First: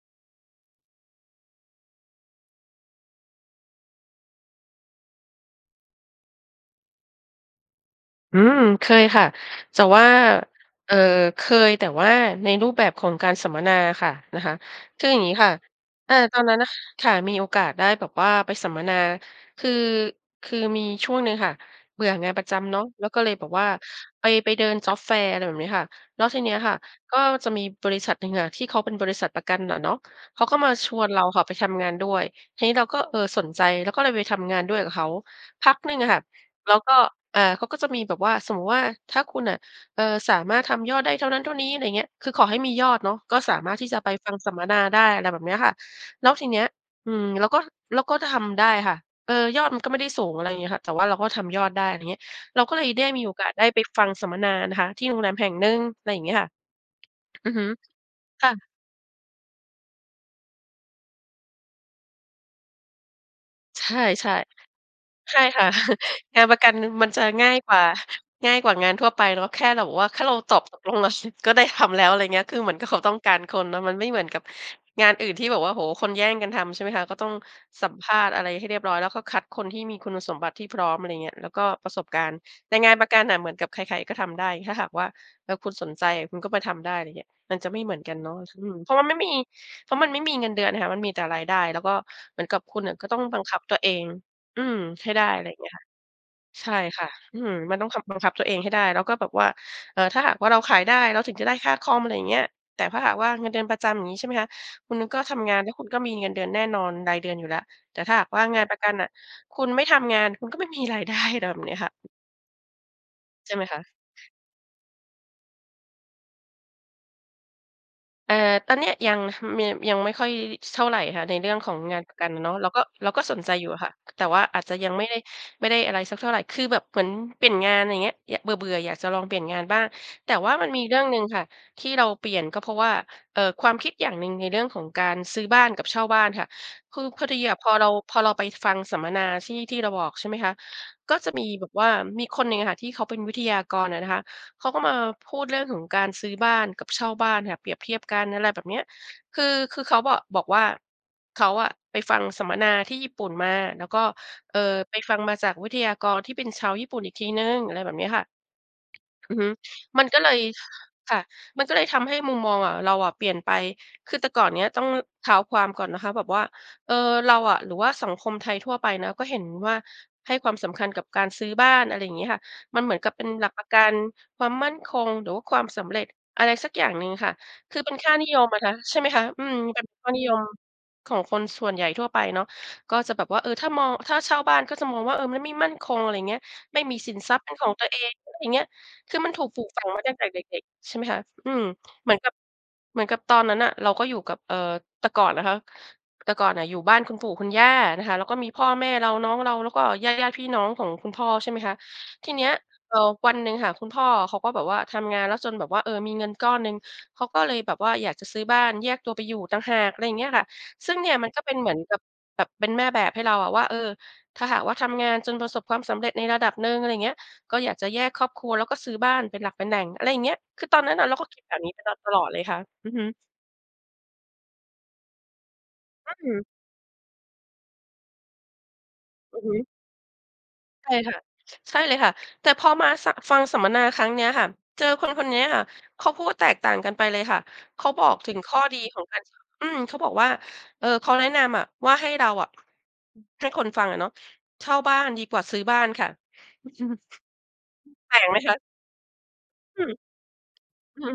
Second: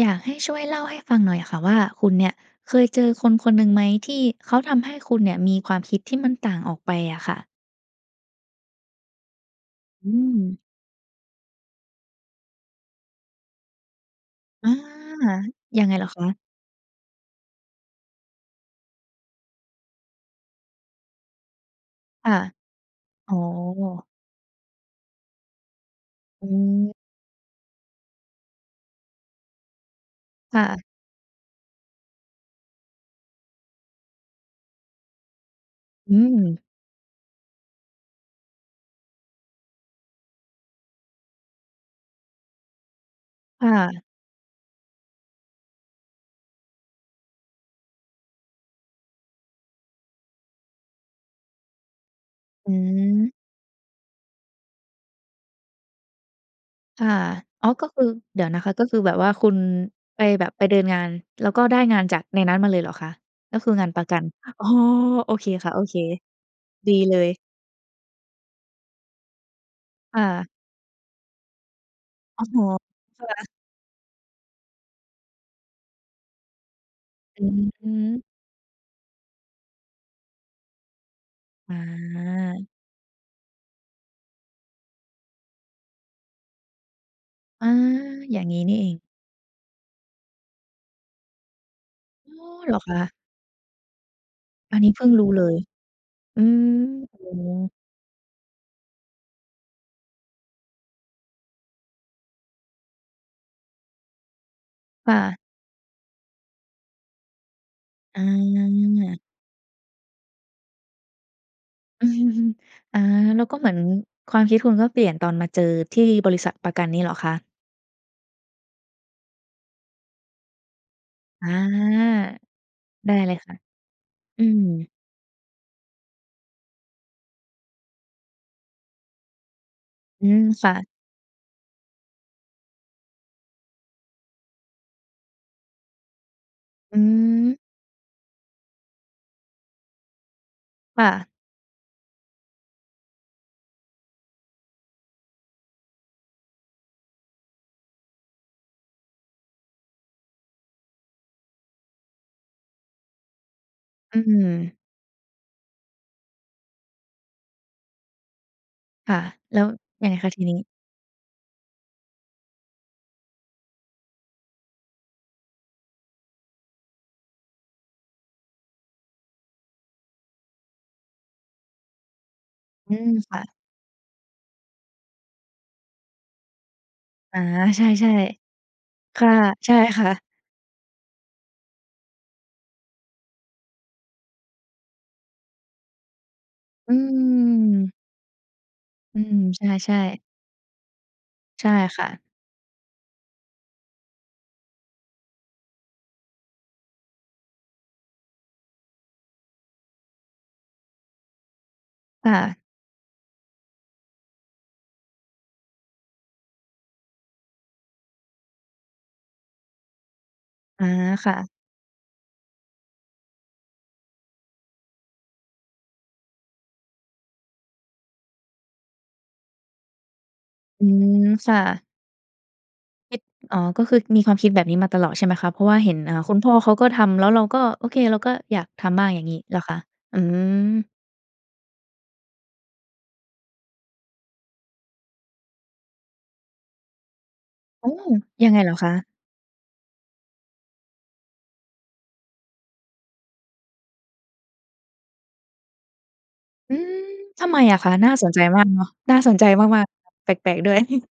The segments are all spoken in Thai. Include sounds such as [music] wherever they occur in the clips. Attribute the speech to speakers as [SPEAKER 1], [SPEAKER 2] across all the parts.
[SPEAKER 1] อยากให้ช่วยเล่าให้ฟังหน่อยอะค่ะว่า คุณเนี่ยเคยเจอคนคนหนึ่งไหม ที่เขาทำให้คุณเนี่ยมีความคิดที่มันต่างออกไปอะค่ะ?
[SPEAKER 2] อืม เคยค่ะ แต่ว่า
[SPEAKER 1] อืม
[SPEAKER 2] เอ่อ เคย แต่ว่าในรูปแบบของการสัมมนาค่ะ นะคะ
[SPEAKER 1] อา
[SPEAKER 2] คืออย่างงี้ค่ะ
[SPEAKER 1] ยังไงเหรอ
[SPEAKER 2] อา
[SPEAKER 1] ค
[SPEAKER 2] ต
[SPEAKER 1] ะ?
[SPEAKER 2] อนนั้น ค่ะ มีโอกาสได้แบบว่าไปสัมมนา คือ คือมีช่วงหนึ่งค่ะเบื่อง
[SPEAKER 1] ค
[SPEAKER 2] าน
[SPEAKER 1] ่ะ
[SPEAKER 2] ประจำเนาะ แล้วก็เล
[SPEAKER 1] อ๋
[SPEAKER 2] ย
[SPEAKER 1] อ
[SPEAKER 2] แบบว่าไป ไปเดิน Job Fair อะไรแบบเนี้ยค่ะ แล้วที
[SPEAKER 1] อ
[SPEAKER 2] เนี้ยค่ะ
[SPEAKER 1] ืม
[SPEAKER 2] ก็จะมีบริษัทหนึ่งอะ ที่เขาเป็นบริษัทประกันน่ะเนาะ เขาก
[SPEAKER 1] ค
[SPEAKER 2] ็
[SPEAKER 1] ่
[SPEAKER 2] มา
[SPEAKER 1] ะ
[SPEAKER 2] ชวนเราค่ะไปทำงานด้วย ทีนี้เราก็ เออ สนใจ แล้วก็เลยไปทำงานด้วยกับเขา พักหนึ่งอะ
[SPEAKER 1] อื
[SPEAKER 2] ค่ะ
[SPEAKER 1] ม
[SPEAKER 2] แล้วก็ อ่า เขาก็จะมีแบบว่า สมมุติว่า ถ้าคุณน่ะ เออ สามารถทำยอดได้เท่านั้นเท่านี้ อะไรอย่างเงี้ย คือขอให้มียอดเนาะ ก็สา
[SPEAKER 1] ค่
[SPEAKER 2] มารถที่จะ
[SPEAKER 1] ะ
[SPEAKER 2] ไปฟังสัมมนาได้ อะไรแบบเนี้ยค่ะ แล้วทีเนี้ย อืม แล้วก็ แล้วก็ถ้าทำได้ค่ะ เออ ยอดมันก็ไม่ได้สูง อะไรอย่างเงี้ยค่ะ แต่ว่าเราก็ทำยอดได้ อะไรเงี้ย เรา
[SPEAKER 1] อ
[SPEAKER 2] ก็เลยได้มี
[SPEAKER 1] ืม
[SPEAKER 2] โอกาสได้ไปฟังสัมมนานะคะ ที่โรงแรมแห่งหนึ่ง อะไรอย่างเงี้ยค่ะ
[SPEAKER 1] ค่ะ
[SPEAKER 2] อือฮ
[SPEAKER 1] อ
[SPEAKER 2] ึ
[SPEAKER 1] ๋อ ก็คือ เดี
[SPEAKER 2] ค
[SPEAKER 1] ๋ย
[SPEAKER 2] ่
[SPEAKER 1] วนะค
[SPEAKER 2] ะ
[SPEAKER 1] ะ ก็คือแบบว่าคุณ ไปแบบ ไปเดินงาน แล้วก็ได้งานจากในนั้นมาเลยเหรอคะ? ก็คือคือ
[SPEAKER 2] ใ
[SPEAKER 1] ง
[SPEAKER 2] ช
[SPEAKER 1] าน
[SPEAKER 2] ่
[SPEAKER 1] ประกัน อ๋อ โอ
[SPEAKER 2] ๆ ใช่
[SPEAKER 1] เค
[SPEAKER 2] ค่ะ
[SPEAKER 1] ค่ะ โอเค
[SPEAKER 2] [chuckles] งานประกัน
[SPEAKER 1] ดี
[SPEAKER 2] มัน
[SPEAKER 1] เล
[SPEAKER 2] จะ
[SPEAKER 1] ย
[SPEAKER 2] ง่ายกว่า ง่ายกว่างานทั่วไปเนาะ แค่เราบอกว่า
[SPEAKER 1] ค
[SPEAKER 2] แค
[SPEAKER 1] ่
[SPEAKER 2] ่เรา
[SPEAKER 1] ะ
[SPEAKER 2] ตอบตกลงแล้ว ช ก็ได้ทำแล้ว อะไรอย่างเง
[SPEAKER 1] โ
[SPEAKER 2] ี
[SPEAKER 1] อ
[SPEAKER 2] ้
[SPEAKER 1] ้
[SPEAKER 2] ย ค
[SPEAKER 1] โฮ
[SPEAKER 2] ือเหมือนกับเขาต้อง
[SPEAKER 1] ค่
[SPEAKER 2] การ
[SPEAKER 1] ะ
[SPEAKER 2] คนเนาะ มันไม่เหมือนกับงานอื่นที่แบบว่า โอ้โฮ คนแย่งกันทำใช่ไหมคะ ก็ต้อง
[SPEAKER 1] อือฮ
[SPEAKER 2] สัมภา
[SPEAKER 1] ึ
[SPEAKER 2] ษณ์อะไรให้เรียบร้อย แล้วก็คัดคนที่มีคุณสมบัติที่พร้อม อะไรอย่างเงี้ย แล้วก็
[SPEAKER 1] อ
[SPEAKER 2] ประสบการณ์
[SPEAKER 1] า
[SPEAKER 2] แต่งานประกันน่ะเหมือนกับใคร ๆ ก็ทำได้ ถ้าหากว่า เออ คุณสนใจ คุณก็ไปทำได้ อะไรอย่างเงี้ย มัน
[SPEAKER 1] อ
[SPEAKER 2] จ
[SPEAKER 1] า
[SPEAKER 2] ะไม่เหมือนกันเนาะ
[SPEAKER 1] อย่าง
[SPEAKER 2] ค
[SPEAKER 1] งี้
[SPEAKER 2] อื
[SPEAKER 1] น
[SPEAKER 2] ม
[SPEAKER 1] ี่เ
[SPEAKER 2] เ
[SPEAKER 1] อ
[SPEAKER 2] พรา
[SPEAKER 1] ง
[SPEAKER 2] ะว่าไม่มี เพราะมันไม่มีเงินเดือนค่ะ มันมีแต่รายได้ แล้วก็
[SPEAKER 1] อ
[SPEAKER 2] เหมื
[SPEAKER 1] ๋
[SPEAKER 2] อน
[SPEAKER 1] อ
[SPEAKER 2] กับ
[SPEAKER 1] เห
[SPEAKER 2] ค
[SPEAKER 1] ร
[SPEAKER 2] ุ
[SPEAKER 1] อ
[SPEAKER 2] ณน
[SPEAKER 1] ค
[SPEAKER 2] ่ะก
[SPEAKER 1] ะ
[SPEAKER 2] ็ต้องบังคับตัวเอง อื
[SPEAKER 1] อ
[SPEAKER 2] ม
[SPEAKER 1] ันนี้เพิ
[SPEAKER 2] ใ
[SPEAKER 1] ่
[SPEAKER 2] ห
[SPEAKER 1] ง
[SPEAKER 2] ้ได
[SPEAKER 1] ร
[SPEAKER 2] ้
[SPEAKER 1] ู้เ
[SPEAKER 2] อะ
[SPEAKER 1] ล
[SPEAKER 2] ไรอ
[SPEAKER 1] ย
[SPEAKER 2] ย่างเงี้ยค่ะ
[SPEAKER 1] อืม
[SPEAKER 2] ใช่ค่ะ
[SPEAKER 1] อื
[SPEAKER 2] อืม
[SPEAKER 1] อ
[SPEAKER 2] มันต้องคับ บังคับตัวเองให้ได้ แล้วก็แบบว่า เอ่อ ถ้าหากว่าเราขายได้ เราถึงจะได้ค่าคอม อะไรอย่างเงี้ย แต่ถ้าหากว่าเงินเดือนประจำ อย่างงี้ใช่ไหมคะ คุณ
[SPEAKER 1] ค่
[SPEAKER 2] ก็ท
[SPEAKER 1] ะ
[SPEAKER 2] ำงานแล้วคุณก็มีเงินเดือนแน่นอนรายเดือนอยู่แล้ว แต่ถ้า
[SPEAKER 1] อ
[SPEAKER 2] หากว่างานประกันน่ะ
[SPEAKER 1] า
[SPEAKER 2] คุณไม่ทำงาน คุณก็ไม่มีรายได้ อะไรแบบเนี้ยค่ะ
[SPEAKER 1] [chuckles] อา แล้ว
[SPEAKER 2] ใช
[SPEAKER 1] ก
[SPEAKER 2] ่
[SPEAKER 1] ็
[SPEAKER 2] ไหม
[SPEAKER 1] เหมื
[SPEAKER 2] ค
[SPEAKER 1] อน
[SPEAKER 2] ะ?
[SPEAKER 1] ความคิดคุณก็เปลี่ยนตอนมาเจอที่บริษัทประกันนี้เหรอคะ?
[SPEAKER 2] เออ ตอนเนี้ยยัง ห มี ยังไม่ค่อย ช เท่าไรค่ะ ในเ
[SPEAKER 1] อ
[SPEAKER 2] รื
[SPEAKER 1] า
[SPEAKER 2] ่องของงานประกันอะเนาะ เราก็ เรา
[SPEAKER 1] ได้
[SPEAKER 2] ก็
[SPEAKER 1] เล
[SPEAKER 2] ส
[SPEAKER 1] ย
[SPEAKER 2] น
[SPEAKER 1] ค
[SPEAKER 2] ใจ
[SPEAKER 1] ่ะ
[SPEAKER 2] อยู่อะค่ะ แต่ว่า
[SPEAKER 1] อื
[SPEAKER 2] อาจจะยั
[SPEAKER 1] ม
[SPEAKER 2] งไม่ได้ ไม่ได้อะไรสักเท่าไร คือแบบเหมือนเปลี่ยนงาน อย่างเงี้ย ย เบื่อ ๆ อยากจะลองเปลี่ยนงานบ้าง
[SPEAKER 1] อื
[SPEAKER 2] แต่
[SPEAKER 1] ม
[SPEAKER 2] ว่าม
[SPEAKER 1] ค
[SPEAKER 2] ัน
[SPEAKER 1] ่
[SPEAKER 2] มี
[SPEAKER 1] ะ
[SPEAKER 2] เรื่องหนึ่งค่ะที่เราเปลี่ยน ก็เพราะว่า เอ่อ ความคิดอย่างหนึ่ง ในเรื่องของการซื้อบ้านกับเช่าบ้านค่ะ
[SPEAKER 1] อ
[SPEAKER 2] คือพอดีอ
[SPEAKER 1] ืม
[SPEAKER 2] ะ พอเรา พอเราไปฟังสัมมนาที่ ที่เราบอก ใช่ไหมคะ
[SPEAKER 1] ค่
[SPEAKER 2] ก็
[SPEAKER 1] ะ
[SPEAKER 2] จะมีแบบว่า มีคนหนึ่งอะค่ะ ที่เขาเป็นวิทยากรอะนะคะ เขาก็มาพูดเรื่องของการซื้อบ้านกับเช่าบ้านค่ะ เปรียบเทียบกัน อะไรแบบเนี้ย คือ คือเขาบอก บอกว่า เขาอะไปฟังสัมมนาที่ญี่ปุ่นมา แล้วก็
[SPEAKER 1] อื
[SPEAKER 2] เอ่อ
[SPEAKER 1] อ
[SPEAKER 2] ไปฟังมาจากวิทยากรที่เป็นชาวญี่ปุ่นอีกทีหนึ่ง อะไรแบบเนี้ยค่ะ
[SPEAKER 1] ค่ะ
[SPEAKER 2] อือฮึ
[SPEAKER 1] แล้ว
[SPEAKER 2] มั
[SPEAKER 1] ย
[SPEAKER 2] น
[SPEAKER 1] ังไง
[SPEAKER 2] ก็
[SPEAKER 1] ค
[SPEAKER 2] เล
[SPEAKER 1] ะ
[SPEAKER 2] ย
[SPEAKER 1] ทีนี้?
[SPEAKER 2] ค่ะ มันก็เลยทำให้มุมมองอะ เราอะเปลี่ยนไป คือแต่ก่อนเนี้ย ต้อง ล ท้าวความก่อนนะคะแบบว่า เออ เราอะ หรือว่าสังคมไทยทั่วไปนะ ก็เห็นว่า ให้ความสำคัญกับการซื้อบ้าน อะไรงี้ค่ะ มันเห
[SPEAKER 1] อ
[SPEAKER 2] ม
[SPEAKER 1] ื
[SPEAKER 2] ือนก
[SPEAKER 1] ม
[SPEAKER 2] ับเป็น
[SPEAKER 1] ค่
[SPEAKER 2] หล
[SPEAKER 1] ะ
[SPEAKER 2] ักประกันความมั่นคง หรือว่าความสำเร็จ อะไรสักอย่างหนึ่งค่ะ
[SPEAKER 1] อา
[SPEAKER 2] คื
[SPEAKER 1] ใ
[SPEAKER 2] อ
[SPEAKER 1] ช
[SPEAKER 2] เป็นค
[SPEAKER 1] ่
[SPEAKER 2] ่านิยมอะนะคะ ใช่ไหม
[SPEAKER 1] ๆ
[SPEAKER 2] ค
[SPEAKER 1] ค
[SPEAKER 2] ะ
[SPEAKER 1] ่ะ
[SPEAKER 2] อืม
[SPEAKER 1] ใช่
[SPEAKER 2] เป็น
[SPEAKER 1] ค
[SPEAKER 2] ค
[SPEAKER 1] ่
[SPEAKER 2] ่า
[SPEAKER 1] ะ
[SPEAKER 2] นิยมของคนส่วนใหญ่ทั่วไปเนาะ ก็จะแบบว่า เออ ถ้ามอง ถ้าเช่าบ้านก็จะมองว่า เออ มันไม่มั่นคง อะไรอย่างเงี้ย ไม่
[SPEAKER 1] อ
[SPEAKER 2] มีสินทรัพย์เป็นของตั
[SPEAKER 1] ืม
[SPEAKER 2] วเอง อะไรอย่างเงี้ย คื
[SPEAKER 1] อ
[SPEAKER 2] อ
[SPEAKER 1] ือ
[SPEAKER 2] มัน
[SPEAKER 1] ฮ
[SPEAKER 2] ถ
[SPEAKER 1] ึ
[SPEAKER 2] ูกปล
[SPEAKER 1] ใ
[SPEAKER 2] ูกฝัง
[SPEAKER 1] ช่
[SPEAKER 2] มาตั้ง
[SPEAKER 1] ๆ
[SPEAKER 2] แต่เด็ก ๆ ใช่ไหมคะ อืม
[SPEAKER 1] ใช่ค่
[SPEAKER 2] เหมื
[SPEAKER 1] ะ
[SPEAKER 2] อนกับ เหมือนกับตอนนั้นน่ะ เราก็อยู่กับ เอ่อ แต่ก่อนนะคะ แต่ก่อนน่ะอยู่บ้านคุณปู่คุณย่านะคะ แล้วก็มีพ่อแม่เรา น้องเรา แล้วก็ญาติ ๆ พี่น้องของคุณพ่อ ใช่ไหมคะ ท
[SPEAKER 1] ค
[SPEAKER 2] ี
[SPEAKER 1] ่
[SPEAKER 2] เนี้ย
[SPEAKER 1] ะ
[SPEAKER 2] เอ่อ วันหนึ่งค่ะ คุณพ่ออะเขาก็แบบว่าทำงาน แล้วจนแบบว่า เออ มีเงินก้อนหนึ่ง เขาก็เลยแบบว่าอยากจะซื้อบ้าน แยกตัวไปอยู่ต่างหาก อะไรอย่างเงี้ยค่ะ
[SPEAKER 1] อา
[SPEAKER 2] ซึ่งเนี่ยมั
[SPEAKER 1] ค
[SPEAKER 2] น
[SPEAKER 1] ่
[SPEAKER 2] ก็
[SPEAKER 1] ะ
[SPEAKER 2] เป็นเหมือนกับแบบ เป็นแม่แบบให้เราอะว่า เออ ถ้าหากว่าทำงาน จนประสบความสำเร็จในระดับหนึ่ง อะไรอย่างเงี้ย ก็อยากจะแยกครอบครัว แล้วก็ซื้อบ้านเป็นหลักเป็นแหล่ง อะไรอย่างเงี้ย คือตอ
[SPEAKER 1] อ
[SPEAKER 2] น
[SPEAKER 1] ื
[SPEAKER 2] นั้นอะเราก็
[SPEAKER 1] ม
[SPEAKER 2] คิด
[SPEAKER 1] ค
[SPEAKER 2] แบ
[SPEAKER 1] ่
[SPEAKER 2] บนี้
[SPEAKER 1] ะ
[SPEAKER 2] มาตลอดเลยค่ะ อือฮ
[SPEAKER 1] ค
[SPEAKER 2] ึ
[SPEAKER 1] ิด อ๋อ ก็คือมีความคิดแบบนี้มาตลอด ใช่ไหมคะ เพราะว่าเห็น
[SPEAKER 2] อ
[SPEAKER 1] อ
[SPEAKER 2] ื
[SPEAKER 1] ่
[SPEAKER 2] ้
[SPEAKER 1] า
[SPEAKER 2] อฮื
[SPEAKER 1] คุณ
[SPEAKER 2] อ
[SPEAKER 1] พ่อเขาก็ทำ แล้วเราก็ โอเค เราก็อยากทำบ้าง อย่างง
[SPEAKER 2] อ
[SPEAKER 1] ี
[SPEAKER 2] ื
[SPEAKER 1] ้
[SPEAKER 2] อฮ
[SPEAKER 1] เหรอ
[SPEAKER 2] ึ
[SPEAKER 1] คะ? อืม
[SPEAKER 2] ใช่ค่ะ ช ใช่เลยค่ะ แต่พอมา ส ฟังสัมมนาครั้งเนี้ยค่ะ เจอคน คนเนี้ยค่ะ เขาพูดแตกต่างกันไปเลยค่ะ เข
[SPEAKER 1] โอ
[SPEAKER 2] า
[SPEAKER 1] ้!
[SPEAKER 2] บอกถึง
[SPEAKER 1] ยั
[SPEAKER 2] ข
[SPEAKER 1] ง
[SPEAKER 2] ้
[SPEAKER 1] ไง
[SPEAKER 2] อ
[SPEAKER 1] เหร
[SPEAKER 2] ดี
[SPEAKER 1] อค
[SPEAKER 2] ของ
[SPEAKER 1] ะ?
[SPEAKER 2] การ อืม เขาบอกว่า เอ่อ เขาแนะนำอะว่า ให้เราอะ ให้คนฟังอะเนาะ เช่าบ้านดีกว่าซื้อบ้านค่ะ
[SPEAKER 1] อืม
[SPEAKER 2] [chuckles]
[SPEAKER 1] ทำไมอะคะ? น่
[SPEAKER 2] แป
[SPEAKER 1] า
[SPEAKER 2] ล
[SPEAKER 1] ส
[SPEAKER 2] กไ
[SPEAKER 1] น
[SPEAKER 2] ห
[SPEAKER 1] ใ
[SPEAKER 2] ม
[SPEAKER 1] จ
[SPEAKER 2] คะ?
[SPEAKER 1] มากเนาะ น่าสนใจ
[SPEAKER 2] อ
[SPEAKER 1] ม
[SPEAKER 2] ื
[SPEAKER 1] าก
[SPEAKER 2] ม
[SPEAKER 1] ๆ แปลก ๆ ด้วย
[SPEAKER 2] อื
[SPEAKER 1] [chuckles]
[SPEAKER 2] ม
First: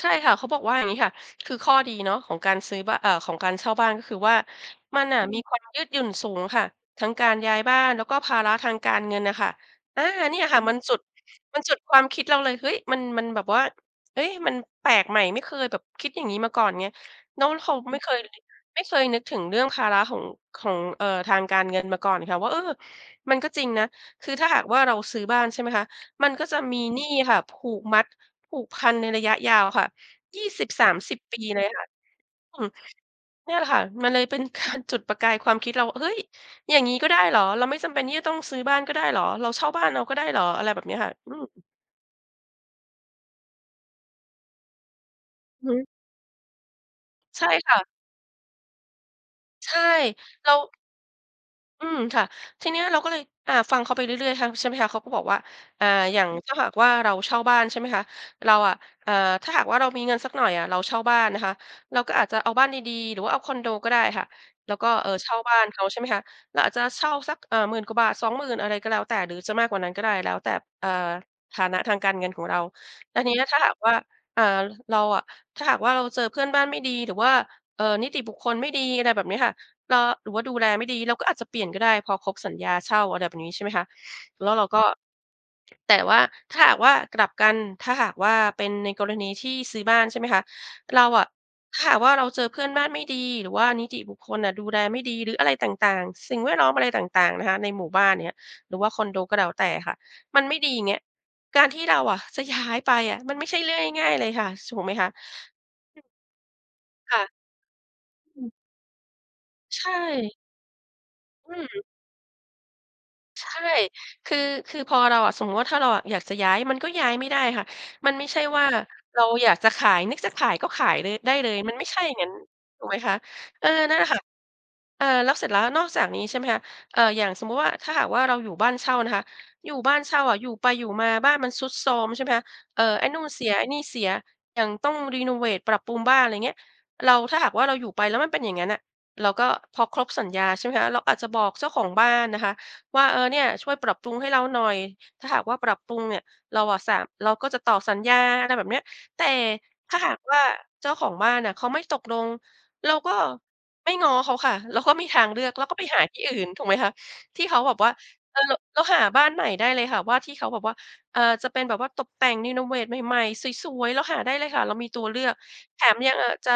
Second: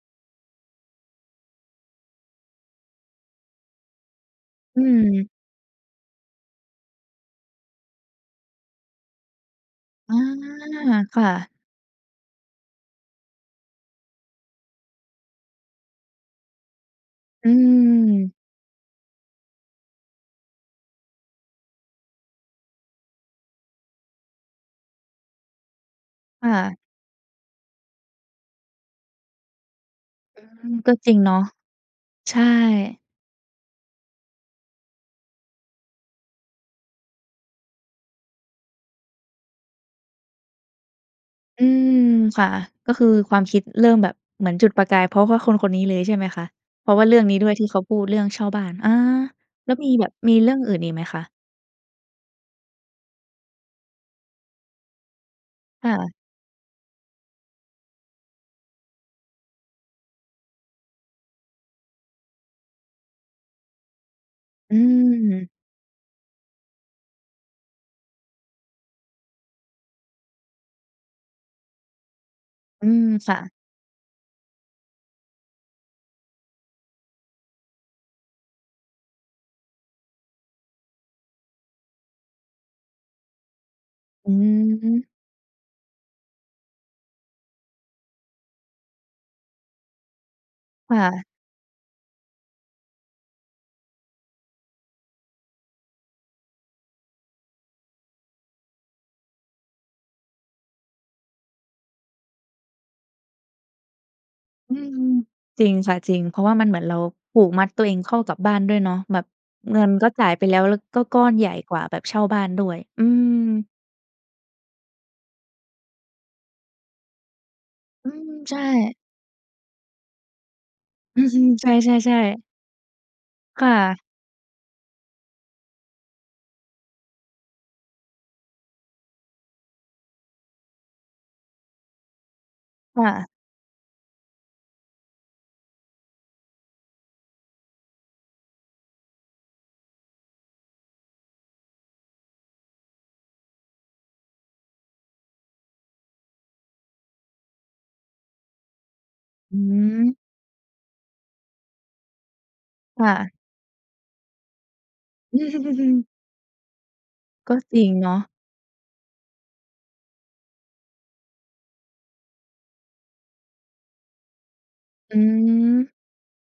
[SPEAKER 2] ใช่ค่ะ เขาบอกว่าอย่างงี้ค่ะ คือข้อดีเนาะ ของการซื้อ บ อ่า ของการเช่าบ้านก็คือว่า
[SPEAKER 1] อ
[SPEAKER 2] มันน่ะ
[SPEAKER 1] ืม
[SPEAKER 2] มีความยืดหยุ่นสูงค่ะ ทั้งการย้ายบ้าน แล้วก็ภาระทางการเงินน่ะค่ะ อา
[SPEAKER 1] อา
[SPEAKER 2] เนี่ยค่ะมันจุด
[SPEAKER 1] ค่ะ
[SPEAKER 2] มันจุดความคิดเราเลย เฮ้ย! มัน มันแบบว่า เฮ้ย มันแปลกใหม่ ไม่เคยแบบคิดอย่างนี้มาก่อนไง น้
[SPEAKER 1] อ
[SPEAKER 2] อง
[SPEAKER 1] ื
[SPEAKER 2] ล เขาไม่เคย
[SPEAKER 1] ม
[SPEAKER 2] ไม่เคยนึกถึงเรื่องภาระของ ของ เอ่อ ทางการเงินมาก่อนค่ะว่า เออ มันก็จริงนะ คือถ้าหากว่า เราซื้อบ้าน ใช่ไหมคะ มันก็
[SPEAKER 1] ค
[SPEAKER 2] จะ
[SPEAKER 1] ่ะ
[SPEAKER 2] มีหนี้ค่ะ ผูกมัด ผูกพันในระยะยาวค่ะ ย
[SPEAKER 1] อ
[SPEAKER 2] ี
[SPEAKER 1] ื
[SPEAKER 2] ่สิบ
[SPEAKER 1] ม
[SPEAKER 2] สา
[SPEAKER 1] ก็
[SPEAKER 2] ม
[SPEAKER 1] จ
[SPEAKER 2] ส
[SPEAKER 1] ริ
[SPEAKER 2] ิ
[SPEAKER 1] ง
[SPEAKER 2] บ
[SPEAKER 1] เนา
[SPEAKER 2] ป
[SPEAKER 1] ะ
[SPEAKER 2] ี เลยค่ะ
[SPEAKER 1] ใช่
[SPEAKER 2] อืม เนี่ยแหละค่ะ มันเลยเป็น การ จุดประกายความคิดเรา เฮ้ย! อย่างงี้ก็ได้เหรอ? เราไม่จำเป็นที่จะต้องซื้อบ้านก็ได้เหรอ? เราเช่าบ้านเอาก็ได้เหรอ? อะไรแบบเนี้ยค่ะ อืม
[SPEAKER 1] อืม ค่ะ ก็คือความคิดเริ่มแบบเหมือนจุดประกาย เพราะว่าคนค
[SPEAKER 2] อื
[SPEAKER 1] น
[SPEAKER 2] อ
[SPEAKER 1] น
[SPEAKER 2] ฮ
[SPEAKER 1] ี
[SPEAKER 2] ึ
[SPEAKER 1] ้เลย ใช่ไหมคะ? เพราะว่าเรื่องนี้
[SPEAKER 2] ใช
[SPEAKER 1] ด
[SPEAKER 2] ่
[SPEAKER 1] ้วย ที่
[SPEAKER 2] ค
[SPEAKER 1] เ
[SPEAKER 2] ่
[SPEAKER 1] ขา
[SPEAKER 2] ะ
[SPEAKER 1] พูดเรื่องเช่าบ้าน อา
[SPEAKER 2] ใ
[SPEAKER 1] แ
[SPEAKER 2] ช
[SPEAKER 1] ล้ว
[SPEAKER 2] ่
[SPEAKER 1] มีแบบ มีเ
[SPEAKER 2] เร
[SPEAKER 1] รื่
[SPEAKER 2] า
[SPEAKER 1] องอื่นอีกไหมคะ?
[SPEAKER 2] อืม ค่ะ ทีเนี้ยเราก็เลย อ่า ฟังเขาไปเรื่อย ๆ ฮัง ใช่ไหมคะ? เขาก็บอกว่า อ่า
[SPEAKER 1] ค่ะ
[SPEAKER 2] อย่างถ้าหากว่าเราเช่าบ้าน ใช่ไหมคะ? เราอะ อ่า ถ้าหากว่าเรามีเงินสักหน่อยอะ เราเช่าบ้านนะคะ เราก็อาจจะเอาบ้านดี ๆ หรือว่าเอาคอนโดก็ได้ค่ะ แล
[SPEAKER 1] อ
[SPEAKER 2] ้
[SPEAKER 1] ื
[SPEAKER 2] วก็ เอ่อ เช่า
[SPEAKER 1] ม
[SPEAKER 2] บ้านเขา ใช่ไหมคะ? เราอาจจะเช่าสัก เอ่อ 10,000 กว่าบาท 20,000 อะไรก็แล้วแต่ หรือจะมากกว่านั้นก็ได้แล้วแต่ เอ่อ ฐานะทางการเงินของเรา
[SPEAKER 1] อืม
[SPEAKER 2] อันน
[SPEAKER 1] ค
[SPEAKER 2] ี้
[SPEAKER 1] ่
[SPEAKER 2] นะ
[SPEAKER 1] ะ
[SPEAKER 2] ถ้าหากว่า อ่า เราอะ ถ้าหากว่าเราเจอเพื่อนบ้านไม่ดี หรือว่า เอ่อ นิติบุคคลไม่ดี อะไรแบบนี้ค่ะ เอ่อ หรือว่าดูแลไม่ดี เราก็อาจจะเปลี่ยนก็ได้ พอครบสัญญาเช่า อะไรแบบนี้ ใช่ไหมคะ
[SPEAKER 1] อ
[SPEAKER 2] แล้วเราก็
[SPEAKER 1] ืม
[SPEAKER 2] แต่ว่าถ้าหากว่ากลับกัน ถ้าหากว่า เป็นในกรณีที่ซื้อบ้าน ใช่ไหมคะ
[SPEAKER 1] ค
[SPEAKER 2] เ
[SPEAKER 1] ่
[SPEAKER 2] ราอ
[SPEAKER 1] ะ
[SPEAKER 2] ะ ถ้าหากว่า เราเจอเพื่อนบ้านไม่ดี หรือว่านิติบุคคลน่ะดูแลไม่ดี หรืออะไรต่าง ๆ สิ่งแวดล้อม อะไรต่าง ๆ นะคะ ในหมู่บ้าน อย่างเงี้ย หรือว่าคอนโดก็แล้วแต่ค่ะ มันไม่ดีอย่างเงี้ย การที่เราอะจะ ย้าย ไปอะ มันไม่ใช่เรื่องง่าย ๆ เลยค่ะ ช ถ
[SPEAKER 1] อื
[SPEAKER 2] ูกไหม
[SPEAKER 1] ม
[SPEAKER 2] คะ
[SPEAKER 1] จริงค่ะ จริง เพราะว่ามันเหมือนเรา
[SPEAKER 2] ค่ะ
[SPEAKER 1] ผูกมัดตัวเองเข้ากั
[SPEAKER 2] อ
[SPEAKER 1] บ
[SPEAKER 2] ื
[SPEAKER 1] บ
[SPEAKER 2] ม
[SPEAKER 1] ้านด้วยเนาะ แบบเง
[SPEAKER 2] ใช
[SPEAKER 1] ินก็จ่า
[SPEAKER 2] ่
[SPEAKER 1] ยไปแล้ว แล้วก็ก้อนใหญ
[SPEAKER 2] อื
[SPEAKER 1] ่กว่
[SPEAKER 2] ม
[SPEAKER 1] าแบบเช่าบ้านด้วย อื
[SPEAKER 2] ใช่
[SPEAKER 1] ม
[SPEAKER 2] คือ คือพอเราอะ สมมุติว่าถ้าเราอะอยากจะย้าย มันก็ย้ายไม่ได้ค่ะ
[SPEAKER 1] อ
[SPEAKER 2] ม
[SPEAKER 1] ื
[SPEAKER 2] ันไม่
[SPEAKER 1] ม
[SPEAKER 2] ใช่
[SPEAKER 1] ใช
[SPEAKER 2] ว่า
[SPEAKER 1] ่
[SPEAKER 2] เราอยากจะขาย นึกจะขายก็ขายเลย
[SPEAKER 1] อื
[SPEAKER 2] ไ
[SPEAKER 1] อ
[SPEAKER 2] ด้
[SPEAKER 1] ฮึ
[SPEAKER 2] เลย
[SPEAKER 1] ใ
[SPEAKER 2] มันไม่ใช่อ
[SPEAKER 1] ช
[SPEAKER 2] ย่า
[SPEAKER 1] ่
[SPEAKER 2] งงั้น
[SPEAKER 1] ๆ ๆ
[SPEAKER 2] ถูกไหมคะ? เ
[SPEAKER 1] ค
[SPEAKER 2] ออ
[SPEAKER 1] ่
[SPEAKER 2] นั่นแห
[SPEAKER 1] ะ
[SPEAKER 2] ละค่ะ เอ่อ แล้วเสร็จแล้ว นอกจากนี้ ใช่ไหมคะ อ่า อย่างสมมุติว่า ถ้าหากว่าเราอยู่บ้านเช่านะคะ อยู่บ้านเช่าอะ อยู่ไปอยู่มา บ้านมันทรุดโทรม ใช่ไหมคะ เอ่อ
[SPEAKER 1] ค
[SPEAKER 2] ไอ
[SPEAKER 1] ่
[SPEAKER 2] ้นู่
[SPEAKER 1] ะ
[SPEAKER 2] นเสีย ไอ้นี่เสีย อย่างต้องเรโนเวต ปรับปรุงบ้าน อะไรอย่างเงี้ย เรา ถ้าหากว่า เราอยู่ไป แล้วมันเป็นอย่างงั้นน่ะ เราก็ พอครบสัญญาใ ช่ไหมคะ? เราอาจจะบอกเจ้าของบ้านนะคะว่า เออ เนี่ย ช่วยปรับปรุงให้เราหน่อย ถ้าหากว่าปรับปรุงเนี่ย เราอะสา เราก็จะต่อสัญญา อะไรแบบเนี้ย แต่
[SPEAKER 1] อ
[SPEAKER 2] ถ้าห
[SPEAKER 1] ืม
[SPEAKER 2] ากว่า เจ้าของบ้านน่ะเขาไม่ตกลง เรา
[SPEAKER 1] ค่
[SPEAKER 2] ก็
[SPEAKER 1] ะ
[SPEAKER 2] ไม่ง้อเขาค่ะ เราก็มีทางเลือก เราก็ไปหาที่อื่น ถูกไหมคะ? ที่
[SPEAKER 1] ก
[SPEAKER 2] เข
[SPEAKER 1] ็
[SPEAKER 2] าแบ
[SPEAKER 1] จ
[SPEAKER 2] บ
[SPEAKER 1] ริ
[SPEAKER 2] ว่
[SPEAKER 1] ง
[SPEAKER 2] า
[SPEAKER 1] เนาะ
[SPEAKER 2] เออ แล้วหาบ้านใหม่ได้เลยค่ะว่า ที่เขาแบบว่า อ่า จะเป็นแบบว่าตบแต่ง เรโนเวตใหม่ ๆ สวย ๆ เราหาได้เลยค่ะ เรามีตัว
[SPEAKER 1] อ
[SPEAKER 2] เล
[SPEAKER 1] ื
[SPEAKER 2] ือก แถ
[SPEAKER 1] ม
[SPEAKER 2] มยังอาจจะ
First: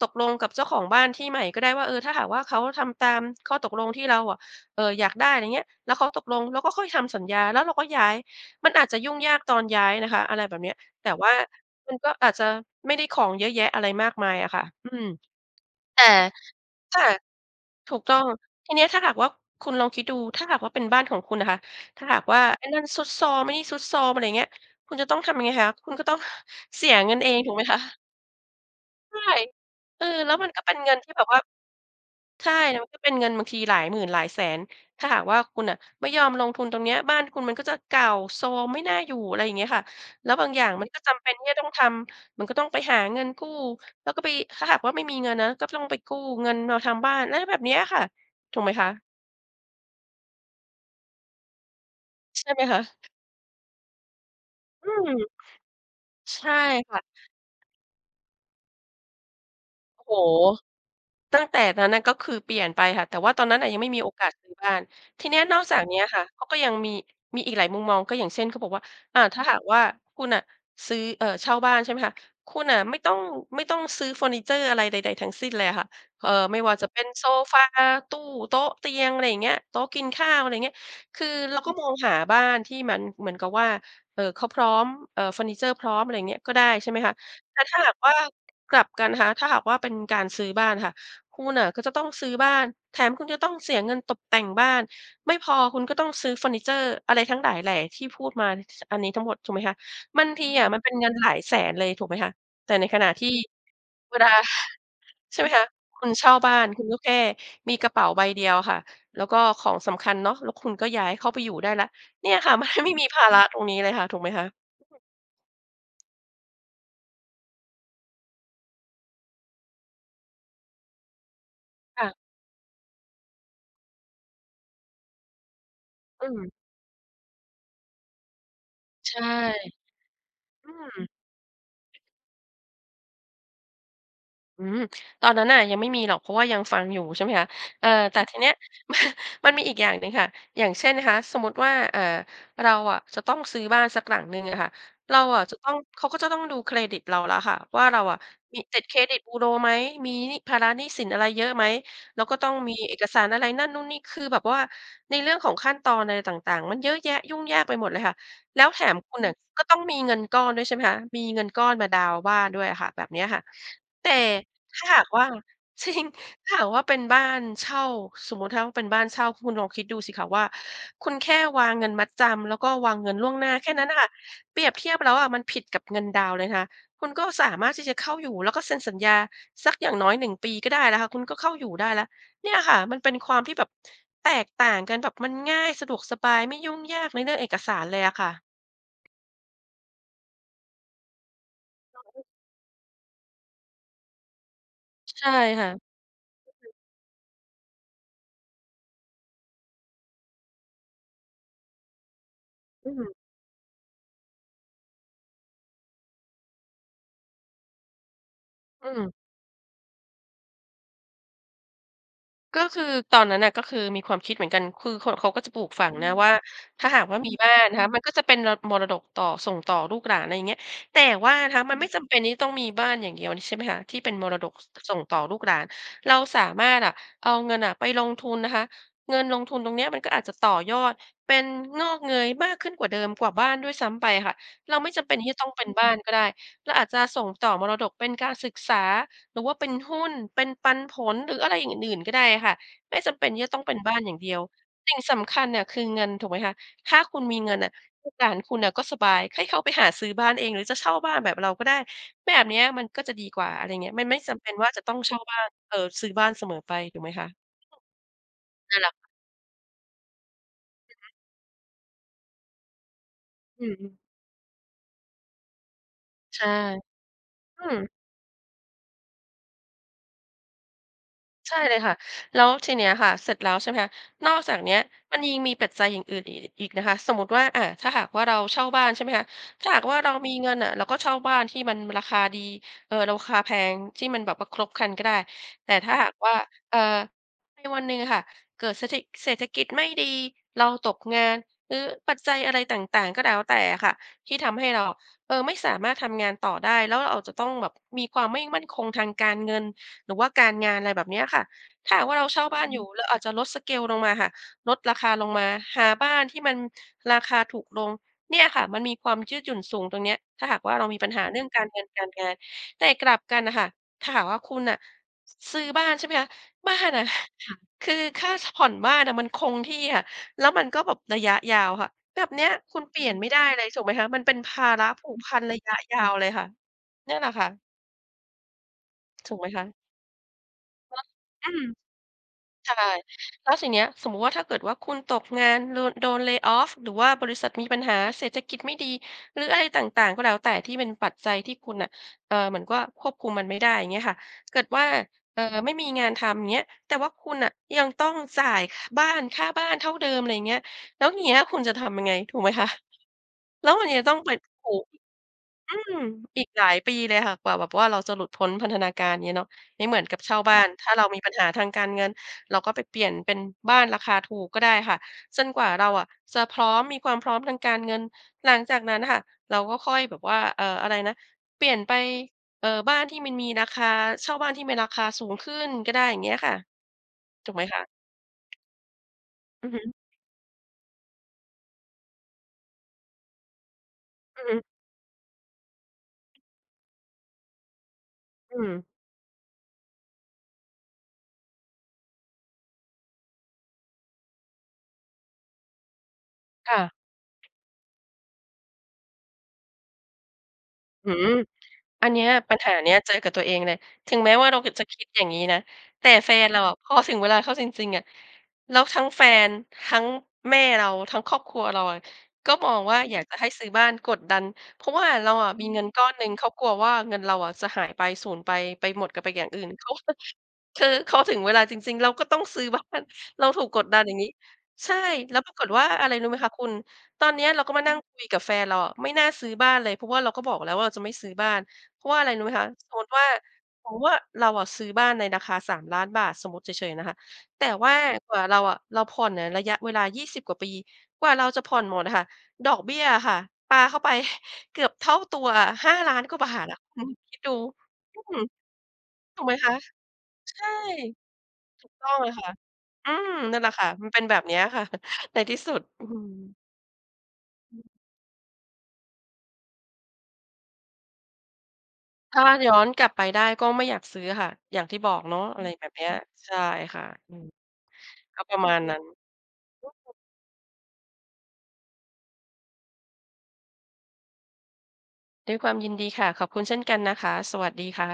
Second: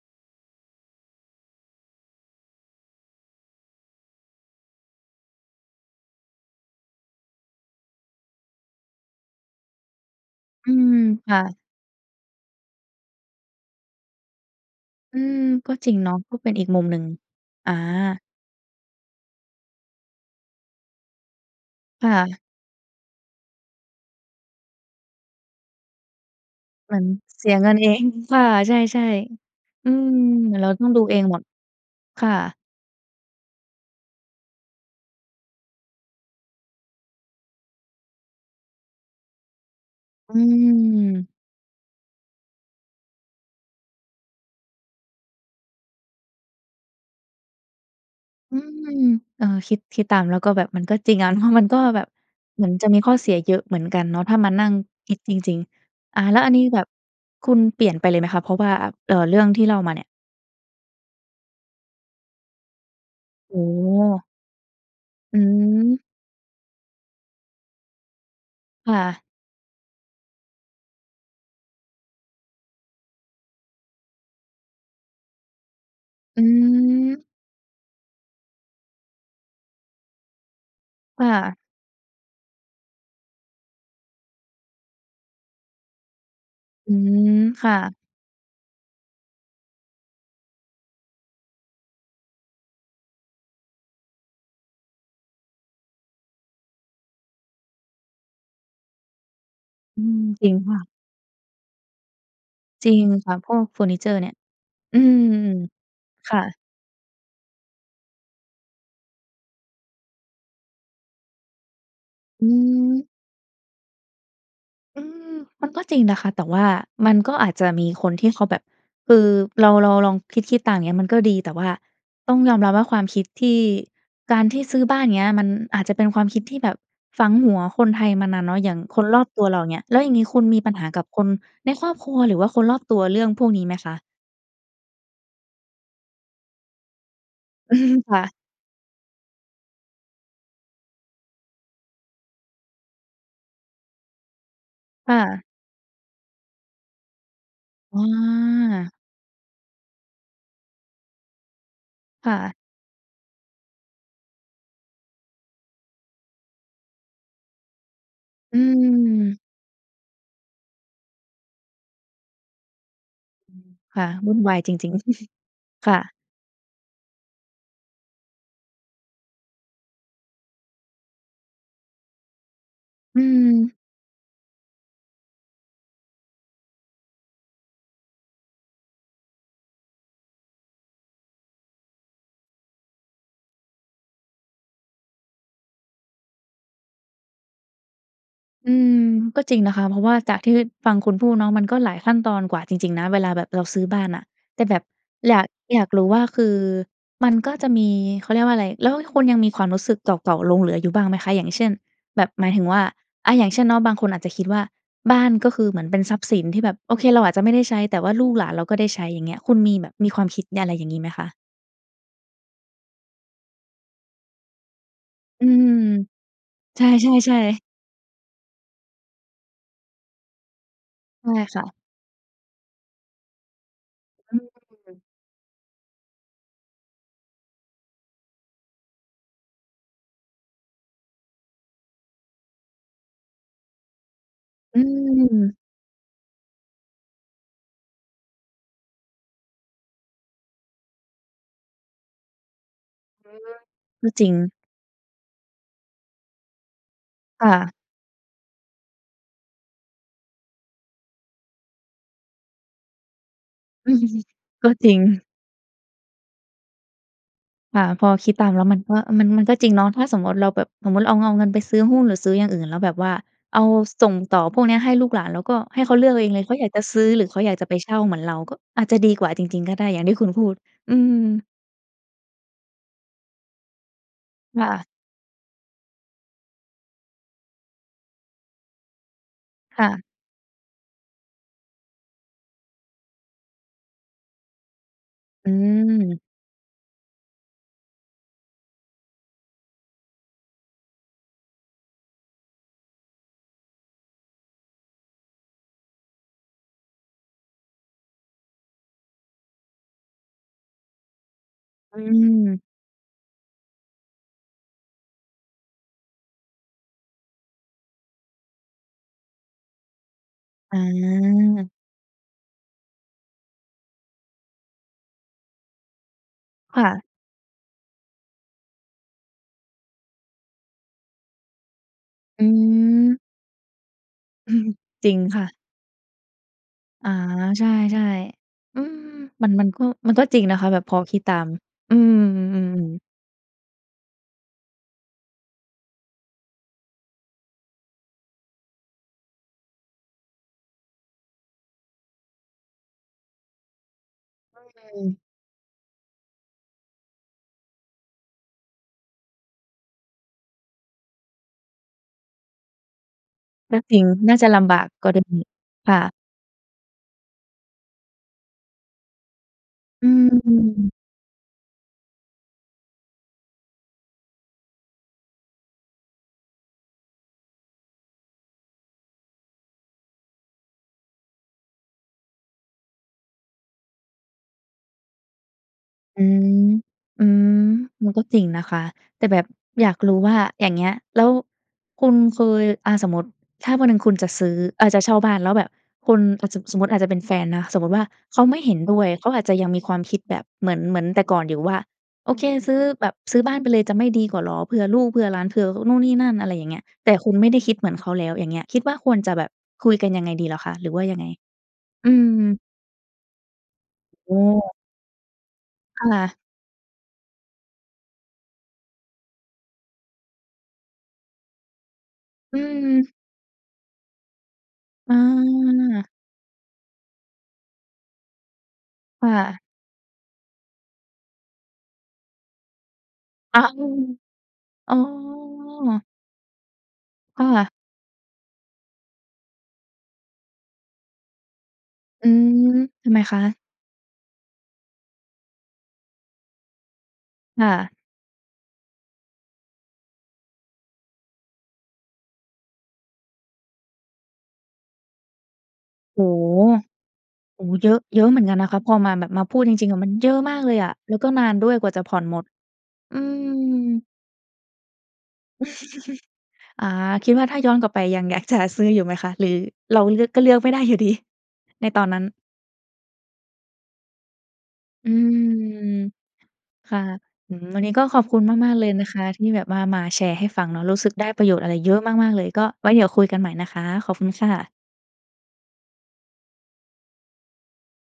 [SPEAKER 2] ตกลงกับเจ้าของบ้านที่ใหม่ก็ได้ว่า เออ ถ้าหากว่า เขาทำตามข้อตกลงที่เราอะ เอ่อ อยากได้ อะไรอย่างเงี้ย แล้วเขาตกลง เราก็ค่อยทำสัญญา แล้วเราก็ย้าย มันอาจจะยุ่งยากตอนย้ายนะคะ อะไรแบบ
[SPEAKER 1] อ
[SPEAKER 2] เน
[SPEAKER 1] ื
[SPEAKER 2] ี้ย
[SPEAKER 1] ม
[SPEAKER 2] แต่ว
[SPEAKER 1] ค
[SPEAKER 2] ่า
[SPEAKER 1] ่ะ
[SPEAKER 2] มันก็อาจจะไม่ได้ของเยอะแยะอะไรมากมายอะค่ะ อืม
[SPEAKER 1] อืม ก็จริง
[SPEAKER 2] แต่
[SPEAKER 1] เนาะ ก็เป็นอีกมุม
[SPEAKER 2] ค
[SPEAKER 1] หนึ่
[SPEAKER 2] ่
[SPEAKER 1] ง
[SPEAKER 2] ะ
[SPEAKER 1] อา
[SPEAKER 2] ถูกต้อง ทีเนี้ยถ้าหากว่า คุณลองคิดดู ถ้าหากว่าเป็นบ้านของคุณน่ะคะ ถ้
[SPEAKER 1] ค
[SPEAKER 2] า
[SPEAKER 1] ่
[SPEAKER 2] หากว
[SPEAKER 1] ะ
[SPEAKER 2] ่า ไอ้นั่นทรุดโทรม ไอ้นี่ทรุดโทรม อะไรเงี้ย คุณจะต้องทำยังไงคะ คุณก็ต้องเสี
[SPEAKER 1] ม
[SPEAKER 2] ย
[SPEAKER 1] ัน
[SPEAKER 2] เงินเอง
[SPEAKER 1] เส
[SPEAKER 2] ถู
[SPEAKER 1] ีย
[SPEAKER 2] ก ไหม
[SPEAKER 1] เงิ
[SPEAKER 2] ค
[SPEAKER 1] น
[SPEAKER 2] ะ?
[SPEAKER 1] เอง ค่ะ ใช่
[SPEAKER 2] ใช่
[SPEAKER 1] ๆ อื
[SPEAKER 2] เอ
[SPEAKER 1] ม
[SPEAKER 2] อ แล้วมั
[SPEAKER 1] เห
[SPEAKER 2] น
[SPEAKER 1] มื
[SPEAKER 2] ก
[SPEAKER 1] อน
[SPEAKER 2] ็
[SPEAKER 1] เร
[SPEAKER 2] เ
[SPEAKER 1] า
[SPEAKER 2] ป็น
[SPEAKER 1] ต้อ
[SPEAKER 2] เง
[SPEAKER 1] ง
[SPEAKER 2] ิ
[SPEAKER 1] ด
[SPEAKER 2] น
[SPEAKER 1] ู
[SPEAKER 2] ที่
[SPEAKER 1] เอ
[SPEAKER 2] แบ
[SPEAKER 1] ง
[SPEAKER 2] บ
[SPEAKER 1] หม
[SPEAKER 2] ว่า
[SPEAKER 1] ด ค่
[SPEAKER 2] ใช่
[SPEAKER 1] ะ
[SPEAKER 2] แล้วมันก็เป็นเงิน บางทีหลายหมื่นหลายแสน ถ้าหากว่า คุณน่ะไม่ยอมลงทุนตรงเนี้ย บ้านคุณมันก็จะเก่า โทรม ไม่น่าอยู่ อะไรอย่างเงี้ยค่ะ แล้
[SPEAKER 1] อ
[SPEAKER 2] ว
[SPEAKER 1] ื
[SPEAKER 2] บางอย่างมันก็จำเ
[SPEAKER 1] ม
[SPEAKER 2] ป็นที่จะต้องทำ มันก็ต้องไปหาเงินกู้ แล้วก็ไป ถ้าหากว่าไม่มีเงินนะ ก็ต้องไปกู้เงินมาทำบ้าน อะไรแบบเนี้ยค่ะ
[SPEAKER 1] อ
[SPEAKER 2] ถ
[SPEAKER 1] ื
[SPEAKER 2] ูกไหมคะ?
[SPEAKER 1] ม เออ คิด คิดตามแล้วก็แบบ มันก็จริงอะ เนาะ มันก็แบบ
[SPEAKER 2] ใช่ไห
[SPEAKER 1] เ
[SPEAKER 2] ม
[SPEAKER 1] หมือน
[SPEAKER 2] คะ?
[SPEAKER 1] จะมีข้อเสียเยอะเหมือนกันเนาะ ถ้ามานั่ง
[SPEAKER 2] อื
[SPEAKER 1] ค
[SPEAKER 2] ม
[SPEAKER 1] ิดจริง ๆ อ่า แล
[SPEAKER 2] ใ
[SPEAKER 1] ้
[SPEAKER 2] ช
[SPEAKER 1] วอั
[SPEAKER 2] ่
[SPEAKER 1] นนี้แบบ
[SPEAKER 2] ค่ะ
[SPEAKER 1] คุณเปลี่ยนไปเลยไหมคะ? เพราะว่า อา เออ เรื่องที่เล่ามาเนี่ย
[SPEAKER 2] โอ้โฮ! ตั้งแต่นั้นน่ะ ก็คือเปลี่ยนไปค่ะ แต่ว่าตอน
[SPEAKER 1] โ
[SPEAKER 2] น
[SPEAKER 1] อ
[SPEAKER 2] ั้น
[SPEAKER 1] ้
[SPEAKER 2] น่ะยั
[SPEAKER 1] โ
[SPEAKER 2] งไม่มีโอก
[SPEAKER 1] ฮ!
[SPEAKER 2] าสซื้อบ้าน ที
[SPEAKER 1] อ
[SPEAKER 2] เนี้ยนอกจากเน
[SPEAKER 1] ื
[SPEAKER 2] ี
[SPEAKER 1] ม
[SPEAKER 2] ้ยค่ะ เขาก็ยังมี มีอีกหลายมุมมอง ก็อย่างเช่นเขาบอกว่า
[SPEAKER 1] ค่ะ
[SPEAKER 2] อ่า ถ้าหากว่า คุณน่ะซื้อ เอ่อ เช่าบ้านใช่ไหมคะ? คุณน่ะไม่ต้อง ไม่ต้องซื้อเฟอร์นิเชอร์ อะไรใด ๆ ทั้งสิ้นเลยอะค่ะ เอ่อ
[SPEAKER 1] อื
[SPEAKER 2] ไม่ว่าจะเป็นโ
[SPEAKER 1] ม
[SPEAKER 2] ซฟา ตู้ โต๊ะ เตียง อะไรอย่างเงี้ย โต๊ะกินข้าว อะไรอย่างเงี้ย ค
[SPEAKER 1] ค
[SPEAKER 2] ือ
[SPEAKER 1] ่
[SPEAKER 2] เ
[SPEAKER 1] ะ
[SPEAKER 2] ราก็มองหาบ้านที่มันเหมือนกับว่า เอ่อ เขาพร้อม เอ่อ เฟอร์นิเชอร์พร้อม อะไรอย่างเงี้ย ก็ได้ใช
[SPEAKER 1] อ
[SPEAKER 2] ่
[SPEAKER 1] ื
[SPEAKER 2] ไหมคะ?
[SPEAKER 1] ม
[SPEAKER 2] แต่
[SPEAKER 1] ค่
[SPEAKER 2] ถ้าหา
[SPEAKER 1] ะ
[SPEAKER 2] กว่า กลับกันนะคะ ถ้าหากว่า เป็นการซื้อบ้านค่ะ คุณน่ะก็จะต้องซื้อบ้าน แถมคุณจะต้องเสียเงินตบแต่งบ้าน ไม่พอ คุณก็ต้องซื้อเฟอร์นิเชอร์ อะไรทั้งหลายแหล่ที่พูดมา ช อันนี้ทั้งหมดถูกไหมคะ?
[SPEAKER 1] อืม
[SPEAKER 2] บางท
[SPEAKER 1] จ
[SPEAKER 2] ี
[SPEAKER 1] ริง
[SPEAKER 2] อะ
[SPEAKER 1] ค่
[SPEAKER 2] มั
[SPEAKER 1] ะ
[SPEAKER 2] นเป็นเงินหลายแสนเลย ถูกไหมคะ แต่ใ
[SPEAKER 1] จ
[SPEAKER 2] น
[SPEAKER 1] ริ
[SPEAKER 2] ข
[SPEAKER 1] ง
[SPEAKER 2] ณะที
[SPEAKER 1] ค
[SPEAKER 2] ่
[SPEAKER 1] ่ะ พวกเฟอร์นิเชอ
[SPEAKER 2] เ
[SPEAKER 1] ร
[SPEAKER 2] ว
[SPEAKER 1] ์เน
[SPEAKER 2] ล
[SPEAKER 1] ี
[SPEAKER 2] า
[SPEAKER 1] ่ย อืม
[SPEAKER 2] ใช่ไหมคะ คุณเช่
[SPEAKER 1] ค
[SPEAKER 2] า
[SPEAKER 1] ่
[SPEAKER 2] บ้า
[SPEAKER 1] ะ
[SPEAKER 2] น คุณก็แค่มีกระเป๋าใบเดียวค่ะ แล้วก็ของสำคัญเนาะ แล้วคุณก็ย้ายเข้าไปอยู่ได้แล้ว เนี่ย
[SPEAKER 1] อื
[SPEAKER 2] ค่ะ มัน ไม่มี
[SPEAKER 1] ม
[SPEAKER 2] ภาระตรงนี้เลยค่ะ ถูกไหมคะ?
[SPEAKER 1] อืม มันก็จริงนะคะ แต่ว่ามันก็อาจจะมีคนที่เขาแบบ คือเรา เราลองคิด คิดตามอย่างเงี้ย มันก็ดี แต่ว่า
[SPEAKER 2] ค่ะ
[SPEAKER 1] ต้องยอมรับว่า ความคิดที่ การที่ซื้อบ้าน อย่างเงี้ย มันอาจจะเป็นคว
[SPEAKER 2] อ
[SPEAKER 1] า
[SPEAKER 2] ื
[SPEAKER 1] มคิด
[SPEAKER 2] ม
[SPEAKER 1] ที่แบบฝังหัวคนไทยมานานเนาะ อย่างคน
[SPEAKER 2] ใช
[SPEAKER 1] ร
[SPEAKER 2] ่
[SPEAKER 1] อบตัวเรา อย่างเงี้ย แล้วอย่างงี้คุณมี
[SPEAKER 2] อื
[SPEAKER 1] ปัญหากั
[SPEAKER 2] ม
[SPEAKER 1] บคนในครอบครัว หรือว่าคนรอบตัว เรื่องพวกนี้ไหมคะ?
[SPEAKER 2] อืม ตอนนั้นน่ะยังไม่มีหรอก เพราะว่ายังฟังอยู่ใช่ไหมคะ
[SPEAKER 1] อื
[SPEAKER 2] เอ่อ
[SPEAKER 1] ม ค
[SPEAKER 2] แต่
[SPEAKER 1] ่ะ
[SPEAKER 2] ทีเนี้ย [chuckles] มันมีอีกอย่างหนึ่งค่ะ อย่างเช่นนะคะ สมมุติว่า อ่า เราอะจะต้องซื้อบ้านสักหลังหนึ่งอะค่ะ
[SPEAKER 1] ค
[SPEAKER 2] เร
[SPEAKER 1] ่
[SPEAKER 2] า
[SPEAKER 1] ะ
[SPEAKER 2] อะจะต้อง เขาก็จะต้องดูเครดิตเราแล้วค่ะ ว่าเ
[SPEAKER 1] อ
[SPEAKER 2] ราอะมี ติด
[SPEAKER 1] า
[SPEAKER 2] เครดิตบูโรไหม? มีหนี้ ภาระหนี้สินอะไรเยอะไหม? แล้ว
[SPEAKER 1] ค่
[SPEAKER 2] ก็ต้อง
[SPEAKER 1] ะ
[SPEAKER 2] มีเอกสารอะไรนั่นนู่นนี่ คือแบบว่าในเรื่องของขั้นตอนอะไรต่าง ๆ มันเยอะแยะยุ่งยากไปหมดเลยค่ะ
[SPEAKER 1] อ
[SPEAKER 2] แล้วแถมคุณน่ะ
[SPEAKER 1] ืม
[SPEAKER 2] ก็ต้องมีเงินก้อนด้วยใช่ไหมคะ มีเงินก้อนมาดาวน์บ้านด้วยอะค่ะ แบบเนี้ยค่ะ
[SPEAKER 1] อืม ค
[SPEAKER 2] แ
[SPEAKER 1] ่
[SPEAKER 2] ต
[SPEAKER 1] ะ
[SPEAKER 2] ่
[SPEAKER 1] วุ่นวายจร
[SPEAKER 2] ถ้า
[SPEAKER 1] ิง ๆ
[SPEAKER 2] หากว่า
[SPEAKER 1] [chuckles]
[SPEAKER 2] จ
[SPEAKER 1] ค
[SPEAKER 2] ริ
[SPEAKER 1] ่
[SPEAKER 2] ง
[SPEAKER 1] ะ
[SPEAKER 2] ถ้าหากว่า เป็นบ้านเช่า สมมติถ้า เป็นบ้านเช่า คุณลองคิดดูสิค่ะว่า คุณแค่วางเงินมัดจำแล้วก็วางเงิน
[SPEAKER 1] อื
[SPEAKER 2] ล่วงหน้า แค่
[SPEAKER 1] ม
[SPEAKER 2] นั้นน่ะค่ะ เปรียบเทียบแล้วอะมันผิดกับเงินดาวน์เลยนะคะ คุณก็สามารถที่จะเข้าอยู่ แล้วก็เซ็นสัญญาสักอย่างน้อย 1 ปีก็ได้แล้วค่ะ คุณก็เข้าอยู่ได้แล้ว เนี่ยอะค่ะมันเป็นความที่แบบแตกต่างกัน แบบมันง่าย สะดวกสบาย ไม่ยุ่งยากในเรื่องเอกสารเลยอะค่ะ
[SPEAKER 1] อืม ก็จริงนะคะ เพราะว่าจากที่อึ้ด ฟังคุณพูดเนาะ มันก็หลายขั้น
[SPEAKER 2] [unintelligible]
[SPEAKER 1] ตอนกว่าจริง ๆ นะเวลาแบบเราซื้อบ้านน่ะ แต่แบบ
[SPEAKER 2] ช ใช่
[SPEAKER 1] อยาก
[SPEAKER 2] ค่ะ
[SPEAKER 1] อยากรู้ว่า คือ
[SPEAKER 2] อือฮึ
[SPEAKER 1] มันก็จะมี เขาเรียกว่าไร แล้วคุณยังมีความรู้สึกเก่า ๆ หลงเหลืออยู่บ้างไหมคะ? อย่างเช่น แบบหมายถึงว่า
[SPEAKER 2] อืม
[SPEAKER 1] อะ อย่างเช่นเนาะ บางคนอาจจะคิดว่า บ้านก็คือเหมือนเป็นทรัพย์สินที่แบบ โอเค เราอาจจะไม่ได้ใช้ แต่ว่าลูกหลานเราก็ไ
[SPEAKER 2] อ
[SPEAKER 1] ด
[SPEAKER 2] ื
[SPEAKER 1] ้ใช
[SPEAKER 2] ม
[SPEAKER 1] ้ อย่างเงี้ย คุณมีแบบมีความคิด อะไรอย่างงี้ไหมคะ?
[SPEAKER 2] ก็คือ ตอนนั้นน่ะก็คือมีความคิดเหมือนกัน คือเขา เขาก็
[SPEAKER 1] อื
[SPEAKER 2] จะปลู
[SPEAKER 1] ม
[SPEAKER 2] กฝังนะ ว่า
[SPEAKER 1] ใ
[SPEAKER 2] ถ้าหากว่า ม
[SPEAKER 1] ช
[SPEAKER 2] ี
[SPEAKER 1] ่
[SPEAKER 2] บ้า
[SPEAKER 1] ๆ ๆ
[SPEAKER 2] นนะคะมันก็จะเป็น ร มรดกต่อ ส่งต่อลูกหลาน ไรเงี้ย แต่
[SPEAKER 1] ใช
[SPEAKER 2] ว่
[SPEAKER 1] ่
[SPEAKER 2] านะ
[SPEAKER 1] ค
[SPEAKER 2] ค
[SPEAKER 1] ่
[SPEAKER 2] ะ
[SPEAKER 1] ะ
[SPEAKER 2] มันไม่ จำเป็นที่ต้องมีบ้านอย่างเดียวนี่ ใช่ไหมคะ? ที่เป็นม
[SPEAKER 1] อ
[SPEAKER 2] ร
[SPEAKER 1] ื
[SPEAKER 2] ดก ส ส่
[SPEAKER 1] ม
[SPEAKER 2] งต่อลูกหลาน เราสามารถอะเอาเงินอะไปลงทุนนะคะ เงินลงทุนตรงเนี้ยมันก็อาจจะต่อยอดเป็นงอกเงยมากขึ้นกว่าเดิม กว่าบ้านด้วยซ้ำไปค่ะ เร
[SPEAKER 1] อ
[SPEAKER 2] าไม่จำเป็นที่จะต้อง
[SPEAKER 1] ืม
[SPEAKER 2] เป็นบ้าน ก็ได้ เราอาจจะส่งต่อมรดกเป็นการศึกษา หรือว่าเป็นหุ้น เป็นปันผล หรืออะไรอย่างอื่น ๆ ก็ได้อะค่ะ ไม่จำเป
[SPEAKER 1] อ
[SPEAKER 2] ็
[SPEAKER 1] ื
[SPEAKER 2] นท
[SPEAKER 1] ม
[SPEAKER 2] ี่จะต้องเป็นบ้าน
[SPEAKER 1] ก
[SPEAKER 2] อ
[SPEAKER 1] ็
[SPEAKER 2] ย่าง
[SPEAKER 1] จ
[SPEAKER 2] เ
[SPEAKER 1] ร
[SPEAKER 2] ดี
[SPEAKER 1] ิง
[SPEAKER 2] ยว สิ่งสำคัญเนี่ยคือเงิน ถูกไหมคะ? ถ้าคุณมี
[SPEAKER 1] ค
[SPEAKER 2] เ
[SPEAKER 1] ่
[SPEAKER 2] งิน
[SPEAKER 1] ะ
[SPEAKER 2] น่ะลูกหลานคุณน่ะก็สบาย ให้เขาไปหาซื้อบ้านเองหรือจะเช่าบ้านแบบเราก็ได้ แบบเนี้ยมันก็จะดีกว่า อะไรอย่างเงี้ย มันไม่
[SPEAKER 1] [chuckles]
[SPEAKER 2] จำเป็น
[SPEAKER 1] ก
[SPEAKER 2] ว่า
[SPEAKER 1] ็
[SPEAKER 2] จะ
[SPEAKER 1] จ
[SPEAKER 2] ต้
[SPEAKER 1] ร
[SPEAKER 2] อ
[SPEAKER 1] ิ
[SPEAKER 2] ง
[SPEAKER 1] ง
[SPEAKER 2] เช่าบ้าน เอ่อ ซื้อบ้านเสมอไปถูกไหมคะ?
[SPEAKER 1] ค่ะ พอคิดตามแล้ว
[SPEAKER 2] น
[SPEAKER 1] ม
[SPEAKER 2] ั
[SPEAKER 1] ั
[SPEAKER 2] ่
[SPEAKER 1] น
[SPEAKER 2] นแหล
[SPEAKER 1] ก
[SPEAKER 2] ะ
[SPEAKER 1] ็
[SPEAKER 2] ค่ะ
[SPEAKER 1] เออ มัน มันก็จริงเนาะ ถ้าสมมุติเราแบบ ส
[SPEAKER 2] อ
[SPEAKER 1] ม
[SPEAKER 2] ือ
[SPEAKER 1] มุติ
[SPEAKER 2] ฮ
[SPEAKER 1] เร
[SPEAKER 2] ึ
[SPEAKER 1] าเอา เงินไปซื้อหุ้นหรือซื้ออย่างอื่น แล้วแบบว่าเอ
[SPEAKER 2] อ
[SPEAKER 1] า
[SPEAKER 2] ือฮึ
[SPEAKER 1] ส่งต่อพวกเนี้ยให้ลูกหลาน แล้วก็ให้เขาเลือกเอาเองเ
[SPEAKER 2] ใช
[SPEAKER 1] ลย
[SPEAKER 2] ่
[SPEAKER 1] เขาอยากจะซื้อหรือเขาอยาก
[SPEAKER 2] อื
[SPEAKER 1] จะไป
[SPEAKER 2] ม
[SPEAKER 1] เช่าเหมือนเรา ก็อาจจะดีกว่า จริง ๆ ก็ได้อย่างที่คุณพูด อืม
[SPEAKER 2] ใช่เลยค่ะ แล้วทีเนี้ยค่ะ เสร็จแล้วใช่ไหมคะ นอกจา
[SPEAKER 1] ค
[SPEAKER 2] ก
[SPEAKER 1] ่
[SPEAKER 2] เนี้ย
[SPEAKER 1] ะ
[SPEAKER 2] มันยังมีปัจจัยอย่างอื่นอี่ อีกนะคะ สมมติว่า อ่า ถ้าหากว่า เราเช่าบ้านใช่ไหมคะ ถ้าหา
[SPEAKER 1] ค
[SPEAKER 2] ก
[SPEAKER 1] ่
[SPEAKER 2] ว่
[SPEAKER 1] ะ
[SPEAKER 2] า เรามีเงินอะเราก็เช่าบ้านที่มัน ม ราคาดี เอ่อ ราคาแพง ที่มันแบบว่าครบครันก็ได้
[SPEAKER 1] อ
[SPEAKER 2] แต่ถ้าหาก
[SPEAKER 1] ืม
[SPEAKER 2] ว่า เอ่อ ในวันหนึ่งอะค่ะ เกิดสะถิ เศรษฐกิจ ไม่ดี เราตกงาน หรือปัจจัยอะไรต่าง ๆ ก็แล้วแต่อะค่ะ ที่ทำให้เราอะ เอ่อ ไม่สามารถทำงานต่อได้ แล้วเอาจะต้องแบบมีความไม่มั่นคงทางการเงินหรือว่าการงาน อะไรแบบเนี้ยค่ะ ถ้า
[SPEAKER 1] อ
[SPEAKER 2] หากว่า เราเช่า
[SPEAKER 1] ื
[SPEAKER 2] บ้
[SPEAKER 1] ม
[SPEAKER 2] านอยู่ เราอาจจะลด สเกล ลงมาค่ะ ลดราคาลงมา หาบ้านที่มันราคาถูกลง เนี่ยค่ะมันมีความยืดหยุ่นสูงตรงเนี้ย ถ้าหากว่า เรามีปัญหาเรื่องการ
[SPEAKER 1] อา
[SPEAKER 2] เงิน การงาน แต่กลับกันน่ะค่ะ ถ้าหากว่า คุณน่ะ ซ ซื้อบ้านใช่ไหมคะ บ้า
[SPEAKER 1] ค่
[SPEAKER 2] น
[SPEAKER 1] ะ
[SPEAKER 2] น่ะแหละ คือค่า ช ผ่อนบ้านน่ะมันคงที่ค่ะ แล้วมันก็แบบระยะยาวค่ะ แบบเน
[SPEAKER 1] อ
[SPEAKER 2] ี้ยคุณเปลี่ย
[SPEAKER 1] ืม
[SPEAKER 2] น ไม่ได้เลย ถูกไหมคะ? มันเป็นภ
[SPEAKER 1] อื
[SPEAKER 2] า
[SPEAKER 1] ม
[SPEAKER 2] ระผ
[SPEAKER 1] จ
[SPEAKER 2] ู
[SPEAKER 1] ริ
[SPEAKER 2] ก
[SPEAKER 1] ง
[SPEAKER 2] พั
[SPEAKER 1] ค
[SPEAKER 2] น
[SPEAKER 1] ่ะ
[SPEAKER 2] ระยะยาวเลยค่ะ
[SPEAKER 1] อ
[SPEAKER 2] เน
[SPEAKER 1] า
[SPEAKER 2] ี่ยแหละค่ะ
[SPEAKER 1] ใช่ ๆ อืม
[SPEAKER 2] ถูกไห
[SPEAKER 1] มั
[SPEAKER 2] ม
[SPEAKER 1] น
[SPEAKER 2] ค
[SPEAKER 1] มั
[SPEAKER 2] ะ?
[SPEAKER 1] นก็ มันก็จริงนะคะ แบบพอคิด
[SPEAKER 2] [unintelligible]
[SPEAKER 1] ตา
[SPEAKER 2] อื
[SPEAKER 1] ม
[SPEAKER 2] ม
[SPEAKER 1] อื
[SPEAKER 2] ใช
[SPEAKER 1] ม
[SPEAKER 2] ่
[SPEAKER 1] ๆ ๆ ๆ
[SPEAKER 2] แล้วทีเนี้ยสมมติว่า ถ้าเกิดว่า คุณตก งาน โดน โดน layoff หรือว่าบริษัทมีปัญหา เศรษฐกิจไม่ดี หรืออะไรต่าง ๆ ก็แล้วแต่ที่เป็นปัจจัยที่คุณน่ะ เอ่อ เหมือนกับว่า ควบคุมมันไม่ได้ อย่างเงี้ยค่ะ เก
[SPEAKER 1] ใ
[SPEAKER 2] ิ
[SPEAKER 1] ช่
[SPEAKER 2] ด
[SPEAKER 1] เ
[SPEAKER 2] ว
[SPEAKER 1] ล
[SPEAKER 2] ่า
[SPEAKER 1] ย
[SPEAKER 2] เอ่อ ไม่มีงานทำ เงี้ย แต่ว่าคุณน่ะยังต้องจ่าย บ้าน ค่าบ้านเท่าเดิม ไรเงี้ย แล้วเงี้ยคุณจะทำยังไง? ถูกไหมคะ? แล้ว
[SPEAKER 1] ก็
[SPEAKER 2] มัน
[SPEAKER 1] จริ
[SPEAKER 2] จะ
[SPEAKER 1] ง
[SPEAKER 2] ต้องไป
[SPEAKER 1] น่าจะล
[SPEAKER 2] โป
[SPEAKER 1] ำบ
[SPEAKER 2] ะ
[SPEAKER 1] าก ก็เดะมิ่
[SPEAKER 2] อื
[SPEAKER 1] ค
[SPEAKER 2] ม
[SPEAKER 1] ่ะ
[SPEAKER 2] อีกหลายปีเลยค่ะกว่าแบบว่าเราจะหลุดพ้นพันธนาการ เงี้ยเนาะ ไม่เหมือ
[SPEAKER 1] อ
[SPEAKER 2] นกับเช่าบ้าน ถ้
[SPEAKER 1] ืม
[SPEAKER 2] าเรามีปัญหาทางการเงิน เราก็ไปเปลี่ยนเป็นบ้านราคาถูกก็ได้ค่ะ จนกว่าเราอะจะพร้อม มีความพร้อมทางการเงิน หลังจากนั้นค่ะ เราก็ค่อยแบบว่า เอ่อ อะไรนะ เปลี่ยนไป เอ่อ บ้านที่มันมีราคา เช่าบ้านที่มีราคาสูงขึ้นก็ได้ อย่า
[SPEAKER 1] อื
[SPEAKER 2] งเงี้ยค่ะ
[SPEAKER 1] ม อื
[SPEAKER 2] ถู
[SPEAKER 1] ม
[SPEAKER 2] กไหมคะ?
[SPEAKER 1] มันก็จริงนะคะ แต่แบบ
[SPEAKER 2] อือฮึ
[SPEAKER 1] อยากรู้ว่า อย่างเงี้ย แล้วคุณเคย อ่า สมมุติ ถ้าวันหนึ่งคุณจะ
[SPEAKER 2] อื
[SPEAKER 1] ซ
[SPEAKER 2] อ
[SPEAKER 1] ื
[SPEAKER 2] ฮ
[SPEAKER 1] ้
[SPEAKER 2] ึ
[SPEAKER 1] อ อะ จะเช่าบ้าน แล้วแบบคุณ อะ สม สมมุติอาจจะเป็นแฟนนะ สมมุติว่า เขา
[SPEAKER 2] อ
[SPEAKER 1] ไ
[SPEAKER 2] ื
[SPEAKER 1] ม่เห็น
[SPEAKER 2] ม
[SPEAKER 1] ด้วย เขาอาจจะยังมีความคิดแบบเหมือน เหมือนแต่ก่อนอยู่ว่า โอเค ซื้อแบบซื้อบ้านไปเลยจะไม่ดีกว่าเหรอ? เผื่อลูก เผื่อหลาน เผื่อ ค นู่นนี่นั่น อะไรอย่า
[SPEAKER 2] ค
[SPEAKER 1] งเง
[SPEAKER 2] ่
[SPEAKER 1] ี
[SPEAKER 2] ะ
[SPEAKER 1] ้ย แต่คุณไม่ได้คิดเหมือนเขาแล้ว อย่างเงี้ย คิดว่า ควรจะแบบคุยกันยังไงดีเหรอคะ? หรือว่า
[SPEAKER 2] อื
[SPEAKER 1] ยังไ
[SPEAKER 2] ม
[SPEAKER 1] ง?
[SPEAKER 2] อั
[SPEAKER 1] อ
[SPEAKER 2] น
[SPEAKER 1] ื
[SPEAKER 2] เนี้ย ปัญ
[SPEAKER 1] ม
[SPEAKER 2] หาเนี้ยเจอกับตัวเองเลย ถึงแ
[SPEAKER 1] โ
[SPEAKER 2] ม
[SPEAKER 1] อ
[SPEAKER 2] ้
[SPEAKER 1] ้
[SPEAKER 2] ว่า เราจะ จะคิดอย่างงี้นะ
[SPEAKER 1] ค
[SPEAKER 2] แต่
[SPEAKER 1] ่
[SPEAKER 2] แฟ
[SPEAKER 1] ะ
[SPEAKER 2] นเราอะ พอถึงเวลาเข้าจริง ๆ อะ แล้วทั้งแฟน ทั้งแม่เรา ทั้งครอบครัวเราอะก็
[SPEAKER 1] อ
[SPEAKER 2] มองว่า
[SPEAKER 1] ืม
[SPEAKER 2] อยากจะให้ซื้อบ้าน กดดัน เพราะว่าเราอะมีเงินก้อ
[SPEAKER 1] อา
[SPEAKER 2] นหนึ่ง เขากลัวว่า เงินเราอะจะหายไป สูญไป ไปหมดกับ
[SPEAKER 1] ค
[SPEAKER 2] ไป
[SPEAKER 1] ่
[SPEAKER 2] อย่าง
[SPEAKER 1] ะ
[SPEAKER 2] อื่น เขา [chuckles] คือพอถึงเวลาจริง ๆ เราก็ต้องซื้อ บ้าน เรา
[SPEAKER 1] อ้
[SPEAKER 2] ถู
[SPEAKER 1] า
[SPEAKER 2] กก
[SPEAKER 1] ว
[SPEAKER 2] ดดันอย่างนี้ ใช
[SPEAKER 1] อ๋อ
[SPEAKER 2] ่ แล้วปรากฏว่าอะไรรู้ไหมคะคุณ ตอนเน
[SPEAKER 1] ค
[SPEAKER 2] ี้ยเรา
[SPEAKER 1] ่ะ
[SPEAKER 2] ก็มานั่งคุยกับแฟนเราอะ "ไม่น่าซื้อบ้านเลย" เพราะว่าเราก็บอกไปแล้วว่า เราจะไม่ซื้อบ้าน เพราะว่าอ
[SPEAKER 1] อ
[SPEAKER 2] ะ
[SPEAKER 1] ื
[SPEAKER 2] ไรรู้ไหม
[SPEAKER 1] ม
[SPEAKER 2] คะ สมมุ
[SPEAKER 1] ท
[SPEAKER 2] ต
[SPEAKER 1] ำ
[SPEAKER 2] ิ
[SPEAKER 1] ไ
[SPEAKER 2] ว
[SPEAKER 1] ม
[SPEAKER 2] ่า
[SPEAKER 1] คะ?
[SPEAKER 2] สมมุติว่า เราอะซื้อบ้านในราคา ฿3,000,000 สมมุติเฉย ๆ นะคะ แต
[SPEAKER 1] ค
[SPEAKER 2] ่
[SPEAKER 1] ่
[SPEAKER 2] ว่า
[SPEAKER 1] ะ
[SPEAKER 2] กว่าเราอะ เราผ่อนน่ะระยะเวลา 20 กว่าปี กว่าเราจะผ่อนหมดอะค่ะ ดอกเบี้ยอะค่ะปาเข้าไป [chuckles] เกือบเท่าตัวอะ ห้าล้า
[SPEAKER 1] โอ
[SPEAKER 2] น
[SPEAKER 1] ้
[SPEAKER 2] กว่า
[SPEAKER 1] โ
[SPEAKER 2] บา
[SPEAKER 1] ฮ
[SPEAKER 2] ทอะ อืม คิดดู
[SPEAKER 1] โอ้โฮ เยอะ
[SPEAKER 2] อ
[SPEAKER 1] เ
[SPEAKER 2] ื
[SPEAKER 1] ยอะเห
[SPEAKER 2] ม
[SPEAKER 1] มือนกันนะคะ พอมาแบบ
[SPEAKER 2] ถ
[SPEAKER 1] ม
[SPEAKER 2] ู
[SPEAKER 1] า
[SPEAKER 2] กไ
[SPEAKER 1] พ
[SPEAKER 2] หม
[SPEAKER 1] ูด
[SPEAKER 2] ค
[SPEAKER 1] จ
[SPEAKER 2] ะ?
[SPEAKER 1] ริง ๆ อะ มันเยอะม
[SPEAKER 2] ใช
[SPEAKER 1] าก
[SPEAKER 2] ่
[SPEAKER 1] เลยอะ แล้วก็
[SPEAKER 2] ถ
[SPEAKER 1] นานด้วยก
[SPEAKER 2] ู
[SPEAKER 1] ว่
[SPEAKER 2] ก
[SPEAKER 1] าจะ
[SPEAKER 2] ต้
[SPEAKER 1] ผ
[SPEAKER 2] อ
[SPEAKER 1] ่
[SPEAKER 2] ง
[SPEAKER 1] อน
[SPEAKER 2] เลย
[SPEAKER 1] หม
[SPEAKER 2] ค
[SPEAKER 1] ด
[SPEAKER 2] ่ะ อื
[SPEAKER 1] อื
[SPEAKER 2] ม นั่นแหละค่ะ ม
[SPEAKER 1] ม
[SPEAKER 2] ันเป็นแบบเนี้ยค่ะ [chuckles] ในที่สุด อืม
[SPEAKER 1] [chuckles] อา คิดว่า ถ้าย้อ
[SPEAKER 2] อื
[SPEAKER 1] นก
[SPEAKER 2] ม
[SPEAKER 1] ลับไปยังอยากจะซื้ออยู่ไหมคะ? หรือเราเลือก ก็เลือกไม่ได้อยู่ดีในตอนนั้น
[SPEAKER 2] ถ้าย้อนกลับไปได้ก็ไม่อยากซื้อค่ะ อย่างที่บ
[SPEAKER 1] อื
[SPEAKER 2] อกเนา
[SPEAKER 1] ม
[SPEAKER 2] ะ อะไรแบบเนี้ย ใช่
[SPEAKER 1] ค
[SPEAKER 2] ค
[SPEAKER 1] ่ะ
[SPEAKER 2] ่ะ อืม
[SPEAKER 1] อืม วันนี้ก็ขอบคุ
[SPEAKER 2] ก็
[SPEAKER 1] ณ
[SPEAKER 2] ประ
[SPEAKER 1] ม
[SPEAKER 2] มา
[SPEAKER 1] าก ๆ
[SPEAKER 2] ณ
[SPEAKER 1] เลย
[SPEAKER 2] นั้
[SPEAKER 1] น
[SPEAKER 2] น
[SPEAKER 1] ะคะที่แบบว่ามาแชร์ให้ฟังเนาะ รู้สึก ได้ประโยชน์อะไรเยอะมาก ๆ เลย ก็ไว้เดี๋ยวคุยกันใหม่นะคะ ขอบคุณค่ะ
[SPEAKER 2] ด้วยความยินดีค่ะ ขอบคุณเช่นกันนะคะ สวัสดีค่ะ